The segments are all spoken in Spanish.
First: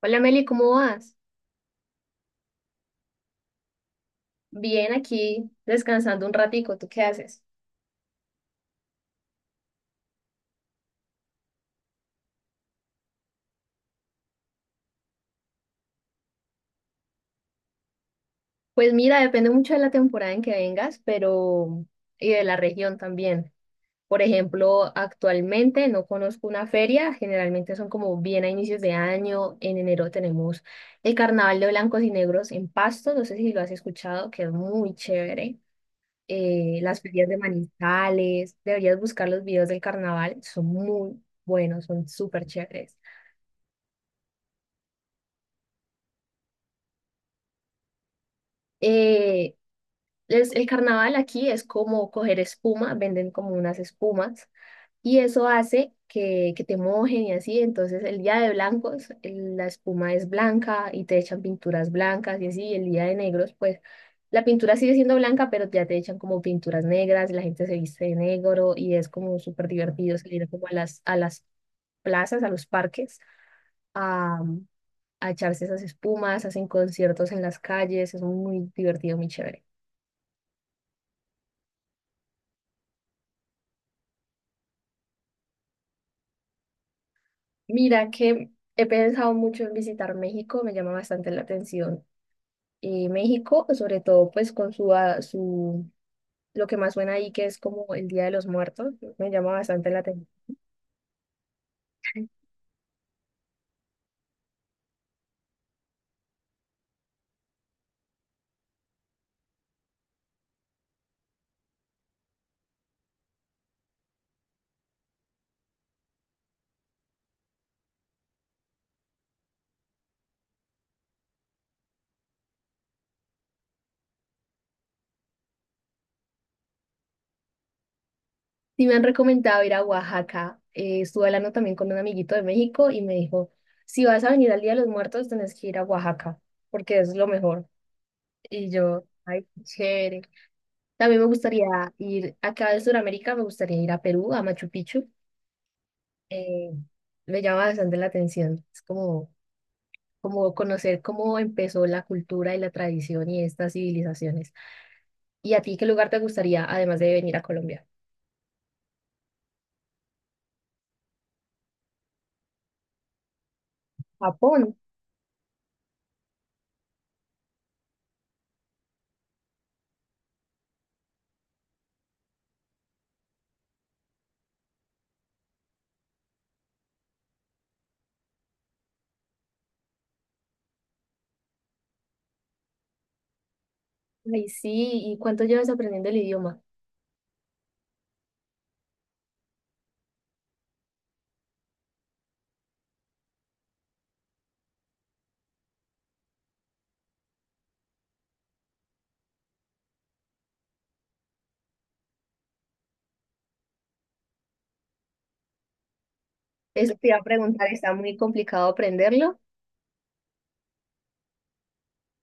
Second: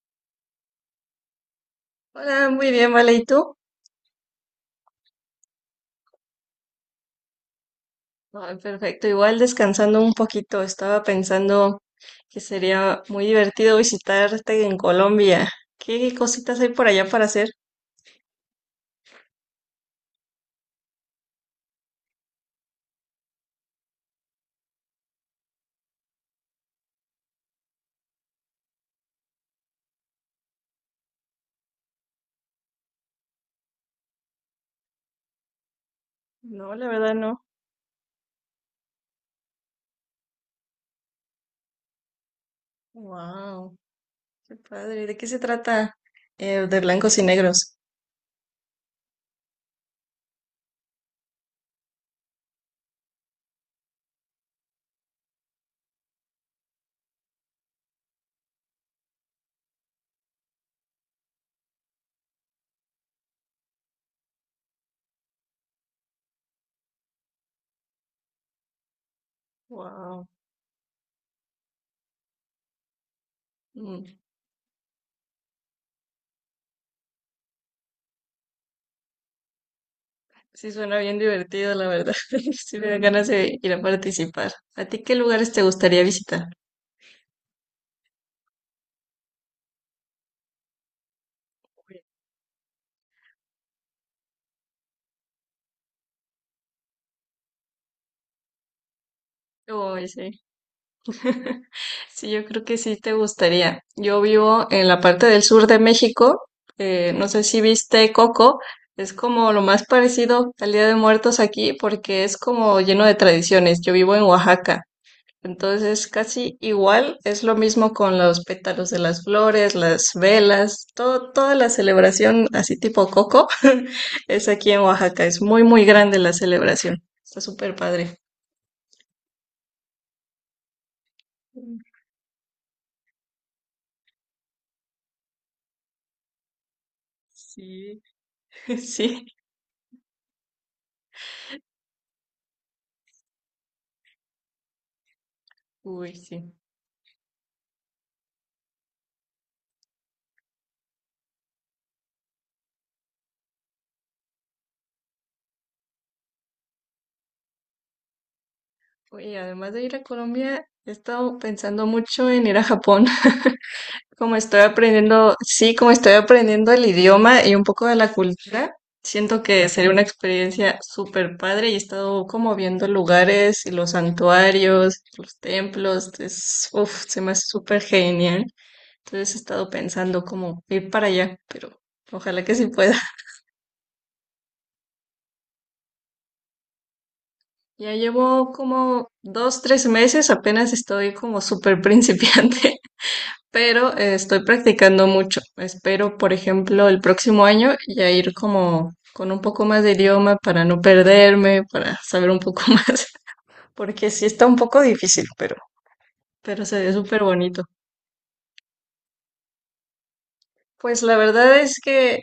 Hola Meli, ¿cómo vas? Hola, muy bien, vale, ¿y tú? Bien, aquí descansando un ratico, ¿tú qué haces? Ay, perfecto, igual descansando un poquito, estaba pensando que sería muy divertido visitarte en Colombia. ¿Qué cositas hay por allá para hacer? Pues mira, depende mucho de la temporada en que vengas, pero y de la región también. Por ejemplo, actualmente no conozco una feria, generalmente son como bien a inicios de año. En enero tenemos el Carnaval de Blancos y Negros en Pasto, no sé si lo has escuchado, que es muy chévere. No, la Las verdad ferias de no. Manizales, deberías buscar los videos del carnaval, son muy buenos, son súper chéveres. Wow, qué padre. ¿De qué se trata? De blancos y negros. Eh, el carnaval aquí es como coger espuma, venden como unas espumas y eso hace que te mojen y así. Entonces el día de blancos la espuma es blanca y te echan pinturas blancas y así, y el día de negros pues la pintura sigue siendo blanca pero ya te echan como pinturas negras, la gente se viste de negro y es como súper divertido Wow. salir como a a las plazas, a los parques, a, a echarse esas espumas, hacen conciertos en las calles, es muy divertido, muy chévere. Sí, suena bien divertido, la verdad. Sí, me dan ganas de ir a participar. ¿A ti qué lugares te gustaría visitar? Mira que he pensado mucho en visitar México, me llama bastante la atención. Y México, sobre todo, pues con su, lo que más suena ahí, que es como el Día de los Muertos, me llama bastante la Uy, atención. sí. Sí, yo creo que sí te gustaría. Yo vivo en la parte del sur de México. No sé si viste Coco. Es como lo más parecido al Día de Muertos aquí porque es como lleno de tradiciones. Yo vivo en Oaxaca. Entonces, casi igual es lo mismo con los pétalos de las flores, las velas, todo, toda la celebración así tipo Coco es aquí en Oaxaca. Es muy, muy grande la celebración. Está súper padre. Sí, me han recomendado ir a Oaxaca. Estuve hablando también con un amiguito de México y me dijo, si vas a venir al Día de los Muertos, tenés que ir a Oaxaca, porque es lo mejor. Sí, Y yo, sí. ay, qué chévere. También me gustaría ir, acá de Sudamérica, me gustaría ir a Perú, a Machu Picchu. Uy, sí. eh, Me llama bastante la atención. Es como, como conocer cómo empezó la cultura y la tradición y estas civilizaciones. ¿Y a ti qué lugar te gustaría, además de venir a Colombia? Oye, además de ir a Colombia, he estado pensando mucho en ir a Japón. Como estoy Japón. aprendiendo, sí, como estoy aprendiendo el idioma y un poco de la cultura, siento que sería una experiencia súper padre y he estado como viendo lugares y los santuarios, los templos, es, uf, se me hace súper genial. Entonces he estado pensando como ir para allá, pero ojalá que sí pueda. Ay, sí. ¿Y cuánto llevas aprendiendo el idioma? Ya llevo como dos, tres meses, apenas estoy como súper principiante. Pero estoy practicando mucho. Espero, por ejemplo, el próximo año ya ir como con un poco más de idioma para no perderme, para saber un poco más, porque sí está un poco difícil, pero se ve Eso te iba a súper bonito. preguntar, ¿está muy complicado aprenderlo? Pues la verdad es que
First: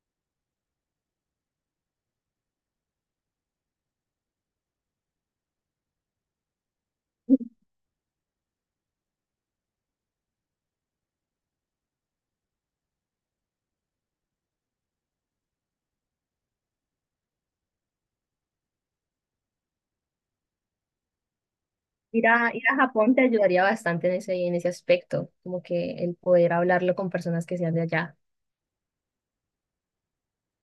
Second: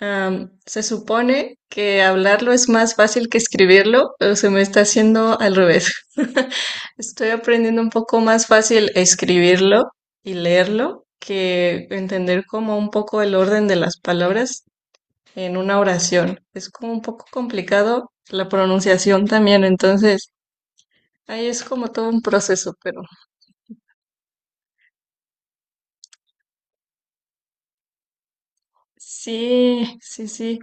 se supone que hablarlo es más fácil que escribirlo, pero se me está haciendo al revés. Estoy aprendiendo un poco más fácil escribirlo y leerlo que entender como un poco el orden de las palabras en una oración. Es como un poco complicado la pronunciación también, entonces ahí es como todo un Ir proceso, a pero Japón te ayudaría bastante en en ese aspecto, como que el poder hablarlo con personas que sean de allá. sí, sí, sí.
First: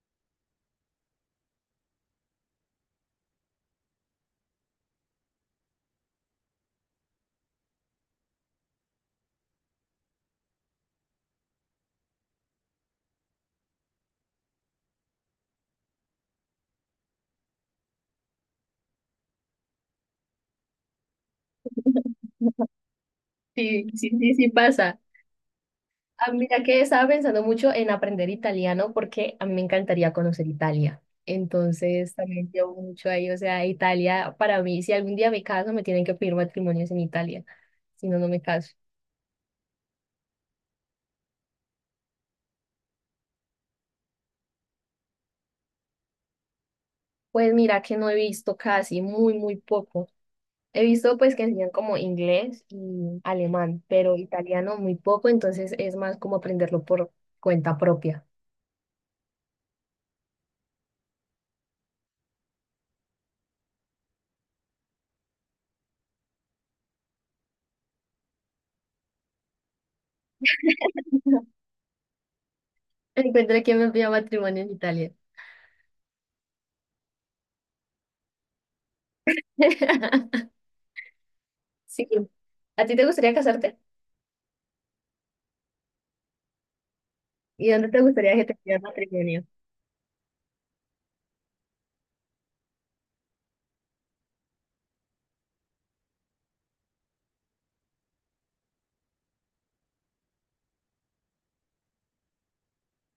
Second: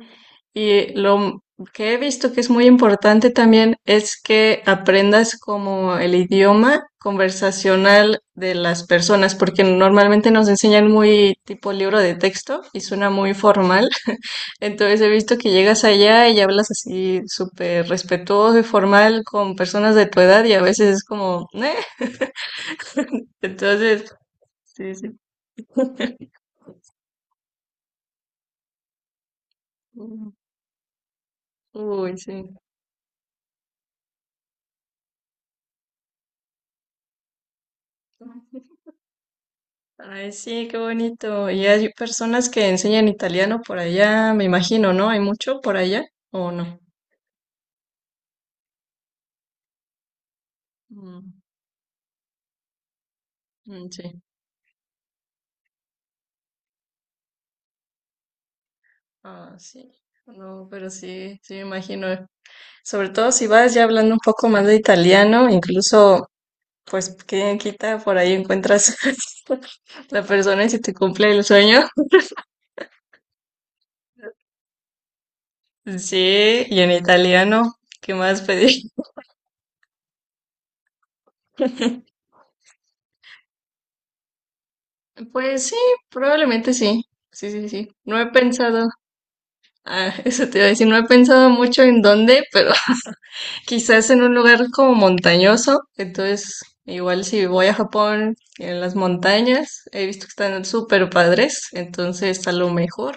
Y lo m- que he visto que es muy importante también es que aprendas como el idioma conversacional de las personas, porque normalmente nos enseñan muy tipo libro de texto y suena muy formal. Entonces he visto que llegas allá y hablas así súper respetuoso y formal con personas de tu edad y a veces es como, "". Sí, sí, Entonces, sí, sí sí, pasa. sí. Ah, mira que estaba pensando mucho en aprender italiano porque a mí me encantaría conocer Italia. Entonces Uy, también sí. llevo mucho ahí, o sea, Italia para mí, si algún día me caso, me tienen que pedir matrimonios en Italia, si no, no me caso. Ay, sí, qué bonito. Y hay personas que enseñan italiano por allá, me imagino, ¿no? ¿Hay mucho por allá o no? Pues mira que no he visto casi, muy, muy poco. He visto Mm, pues que enseñan como inglés y alemán, mm, pero sí. italiano muy poco, entonces es más como aprenderlo por cuenta propia. Ah, sí. No, pero sí, sí me imagino. Sobre todo si vas ya hablando un poco más de italiano, incluso, pues, ¿quién quita? Por ahí encuentras la persona y si te cumple el sueño. Encuentra quién me pida matrimonio en Italia. Sí, y en italiano, ¿qué más pedir? Sí. ¿A ti te gustaría casarte? Pues sí, probablemente sí. Sí, sí, ¿Y sí. dónde te No he gustaría que te pidiera pensado. matrimonio? Ah, eso te iba a decir, no he pensado mucho en dónde, pero quizás en un lugar como montañoso. Entonces, igual si voy a Japón, en las montañas, he visto que están súper padres, entonces a lo mejor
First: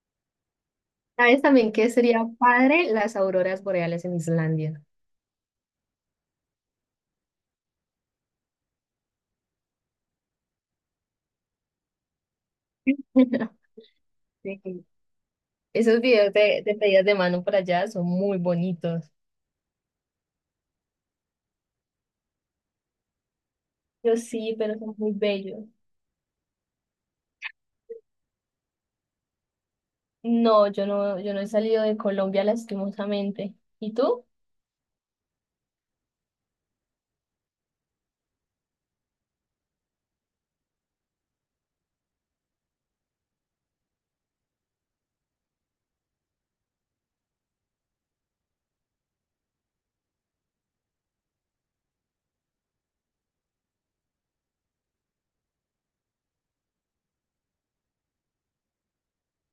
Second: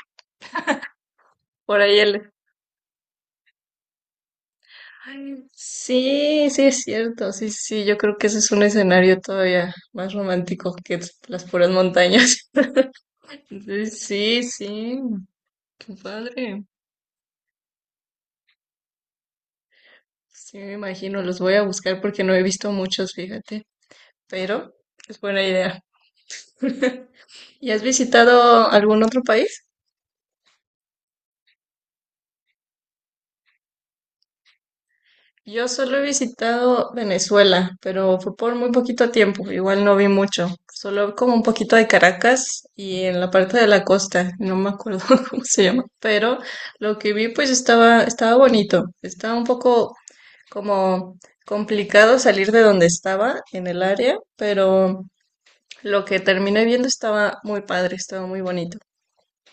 ¿Sabes también por que ahí sería el... padre las auroras boreales en Islandia? Ay, sí, sí es cierto, sí, sí, sí, yo creo que ese es un escenario todavía más romántico que las puras montañas. Entonces, sí, Sí. sí, qué Esos videos padre. de pedidas de mano por allá son muy bonitos. Sí, me imagino, los voy a buscar porque no he visto muchos, fíjate, Yo sí, pero pero son muy es buena bellos. idea. ¿Y has visitado algún otro país? No, yo no, yo no he salido de Colombia lastimosamente. ¿Y tú? Yo solo he visitado Venezuela, pero fue por muy poquito tiempo, igual no vi mucho, solo como un poquito de Caracas y en la parte de la costa, no me acuerdo cómo se llama, pero lo que vi pues estaba bonito, estaba un poco como complicado salir de donde estaba en el área, pero lo que terminé viendo estaba muy padre, estaba muy bonito.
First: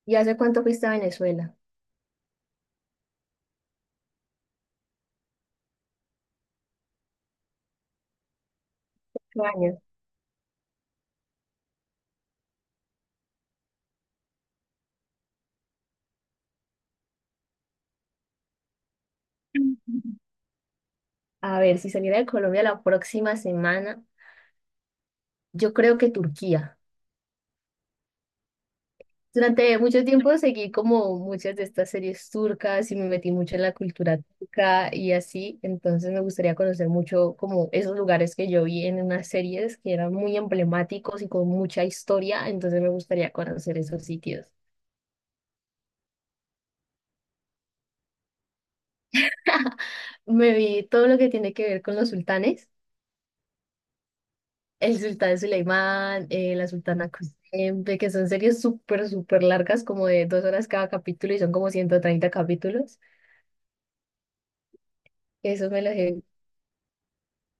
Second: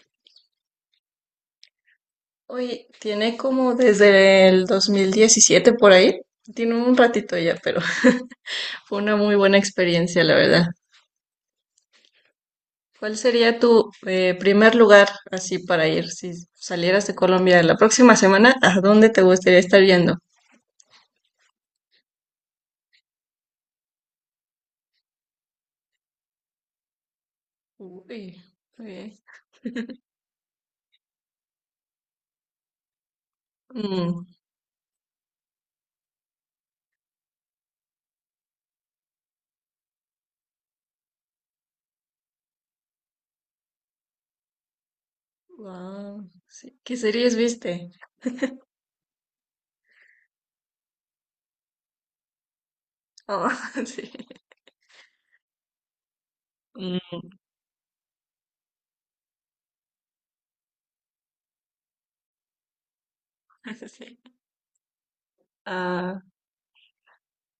¿Y hace cuánto fuiste a Venezuela? Oye, tiene como desde el 2017 por ahí. Tiene un ratito ya, pero fue una muy Ocho buena años. experiencia, la verdad. ¿Cuál sería tu primer lugar así para ir si salieras de Colombia la próxima semana? ¿A dónde te gustaría estar yendo? A ver, si saliera de Colombia la próxima semana, yo creo que Turquía. Uy, ok. Durante mucho tiempo seguí como muchas de estas series turcas y me metí mucho en la cultura Mm, turca y así, entonces me gustaría conocer mucho como esos lugares que yo vi en unas series que eran muy emblemáticos y con mucha historia, entonces me gustaría conocer esos sitios. wow, sí. ¿Qué series viste? Me vi todo lo que tiene que ver con los sultanes, Ah, sí. el sultán Suleimán, la Mm, sultana Kuzenbe, que son series súper, súper largas, como de 2 horas cada capítulo y son como 130 capítulos. sí. Eso me lo Ah, he...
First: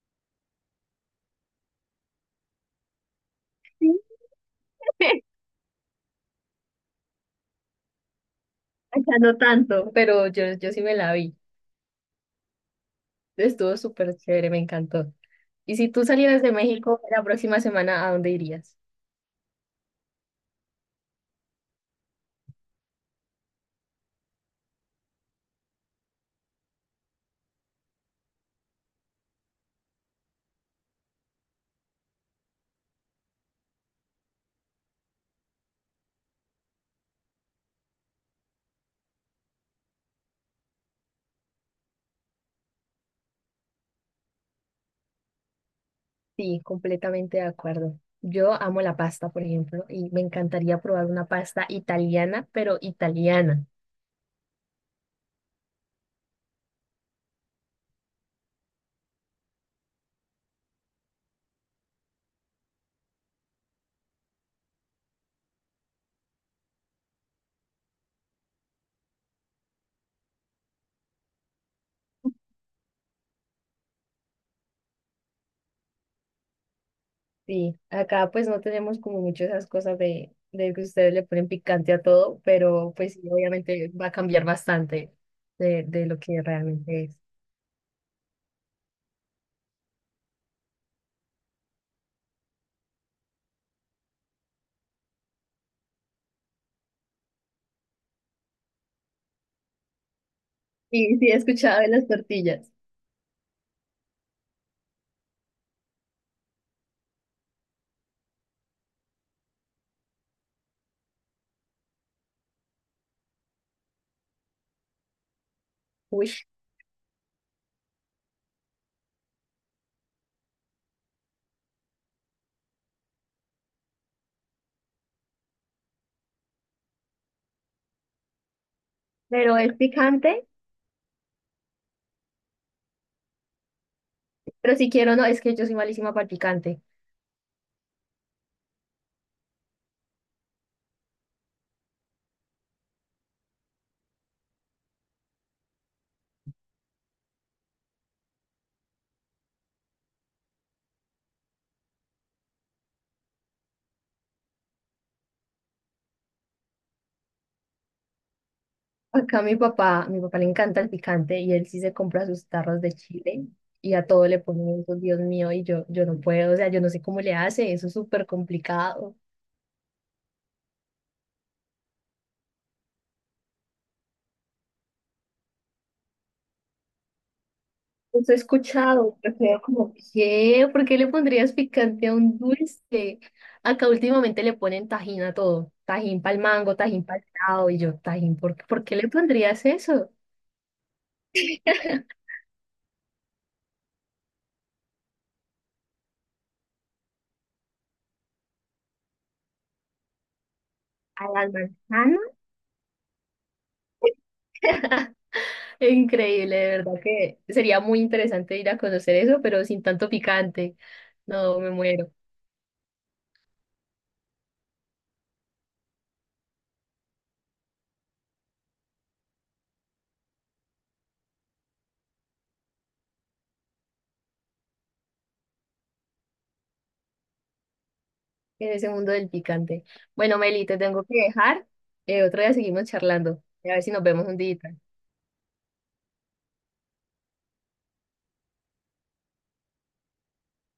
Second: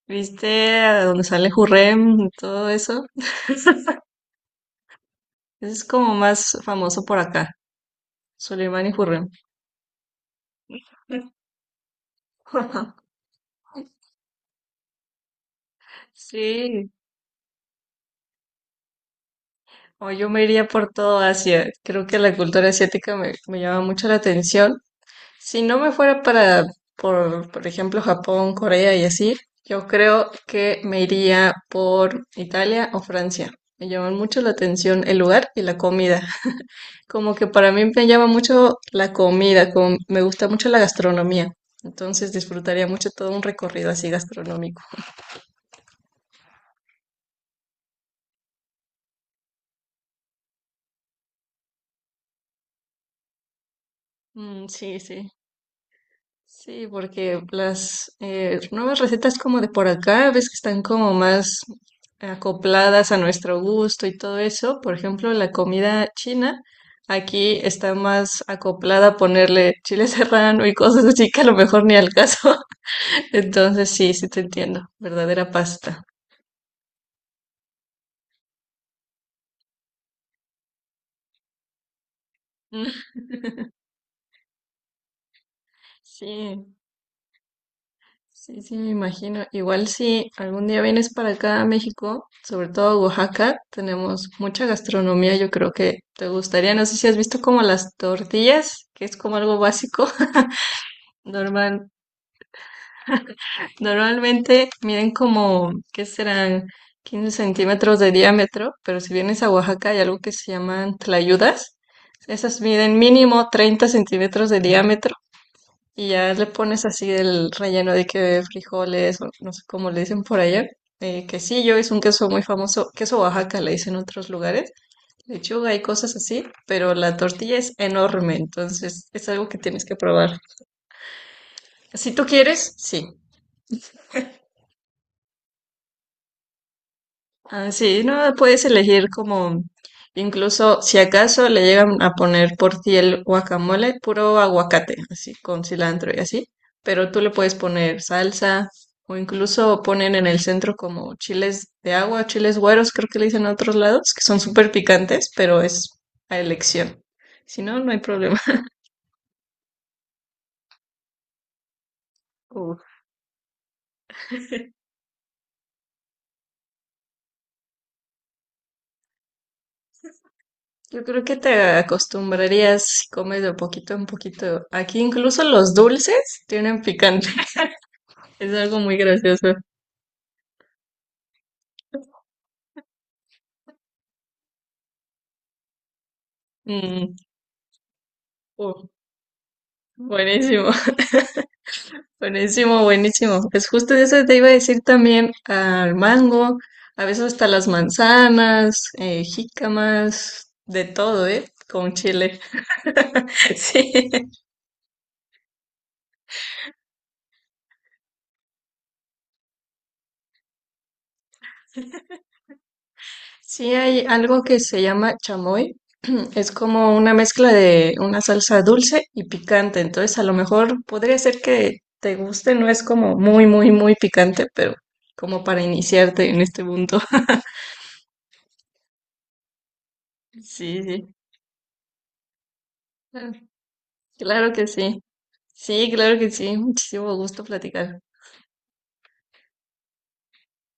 ¿viste a donde sale Jurrem y todo eso? Es como más famoso por acá. Soleimán y Ya Hürrem. no tanto, pero yo sí me la vi. Estuvo súper chévere, me encantó. Y si tú salieras de Sí, México la próxima semana, ¿a dónde irías? o yo me iría por todo Asia. Creo que la cultura asiática me llama mucho la atención. Si no me fuera para, Por ejemplo, Japón, Corea y así, yo creo que me iría por Italia o Francia. Me llaman mucho la atención el lugar y la comida. Como que para mí me llama mucho la comida, como me gusta mucho la gastronomía. Entonces disfrutaría mucho todo un recorrido así gastronómico. Sí, completamente de acuerdo. Yo amo la pasta, por ejemplo, y me encantaría probar una pasta italiana, pero italiana. Mm, sí, sí. Sí, porque las nuevas recetas como de por acá, ves que están como más acopladas a nuestro gusto y todo eso. Por ejemplo, la comida china aquí está más acoplada a ponerle chile serrano y cosas así que a lo mejor ni al caso. Entonces sí, sí te entiendo. Verdadera pasta. Sí, acá pues no tenemos como mucho esas cosas de que ustedes le ponen picante a todo, pero pues sí, obviamente va a cambiar bastante de lo que Sí. realmente es. Sí, sí, me imagino. Igual si algún día vienes para acá a México, sobre todo a Oaxaca, tenemos mucha gastronomía, yo creo que te gustaría. No sé si has visto como las tortillas, que es como algo básico. Sí, sí, he escuchado de Normal, las tortillas. Normalmente miden como, ¿qué serán? 15 centímetros de diámetro, pero si vienes a Oaxaca hay algo que se llaman tlayudas. Esas miden mínimo 30 centímetros de diámetro y Uy, ya le pones así el relleno de que frijoles, o no sé cómo le dicen por allá. Quesillo es un queso muy famoso, queso Oaxaca le dicen en otros lugares, lechuga y cosas así, pero la tortilla es enorme, entonces es algo pero que es tienes que probar. picante. Si tú quieres, sí. Pero si quiero, no, es que yo soy malísima para el picante. Ah, sí, no puedes elegir como, incluso si acaso le llegan a poner por ti el guacamole, puro aguacate, así con cilantro y así, pero tú le puedes poner salsa o incluso ponen en el centro como chiles de agua, chiles güeros, creo que le dicen en otros lados, que son súper picantes, pero es a elección. Si no, no hay problema. Acá mi papá le encanta el picante y él sí se compra sus tarros de Uf. chile y a todo le pone eso, Dios mío, y yo no puedo, o sea, yo no sé cómo le hace, eso es súper complicado. Yo creo que te acostumbrarías si comes de poquito en poquito. Aquí incluso los dulces tienen picante. Eso he Es algo muy escuchado, pero gracioso. quedo como, ¿qué? ¿Por qué le pondrías picante a un dulce? Acá últimamente le ponen tajín a todo, tajín para el mango, tajín Mm, para el helado, y yo, tajín, ¿por uh, qué le pondrías eso? buenísimo, buenísimo, buenísimo. Pues justo de eso te iba a decir también al mango, a veces hasta las manzanas, jícamas, de todo, ¿A ¿eh? las Con manzanas? chile. Sí, Increíble, de verdad que sería muy interesante ir a conocer eso, pero sin tanto picante. No, me muero sí hay algo que se llama chamoy. Es como una mezcla de una salsa dulce y picante. Entonces, a lo mejor podría ser que te guste, no es como muy, muy, muy picante, pero como para iniciarte en este punto. en ese mundo del picante. Bueno, Meli, te Sí, tengo sí. que dejar. Otro día seguimos Ah, charlando. A ver si nos vemos un claro día. que sí. Sí, claro que sí. Muchísimo gusto platicar.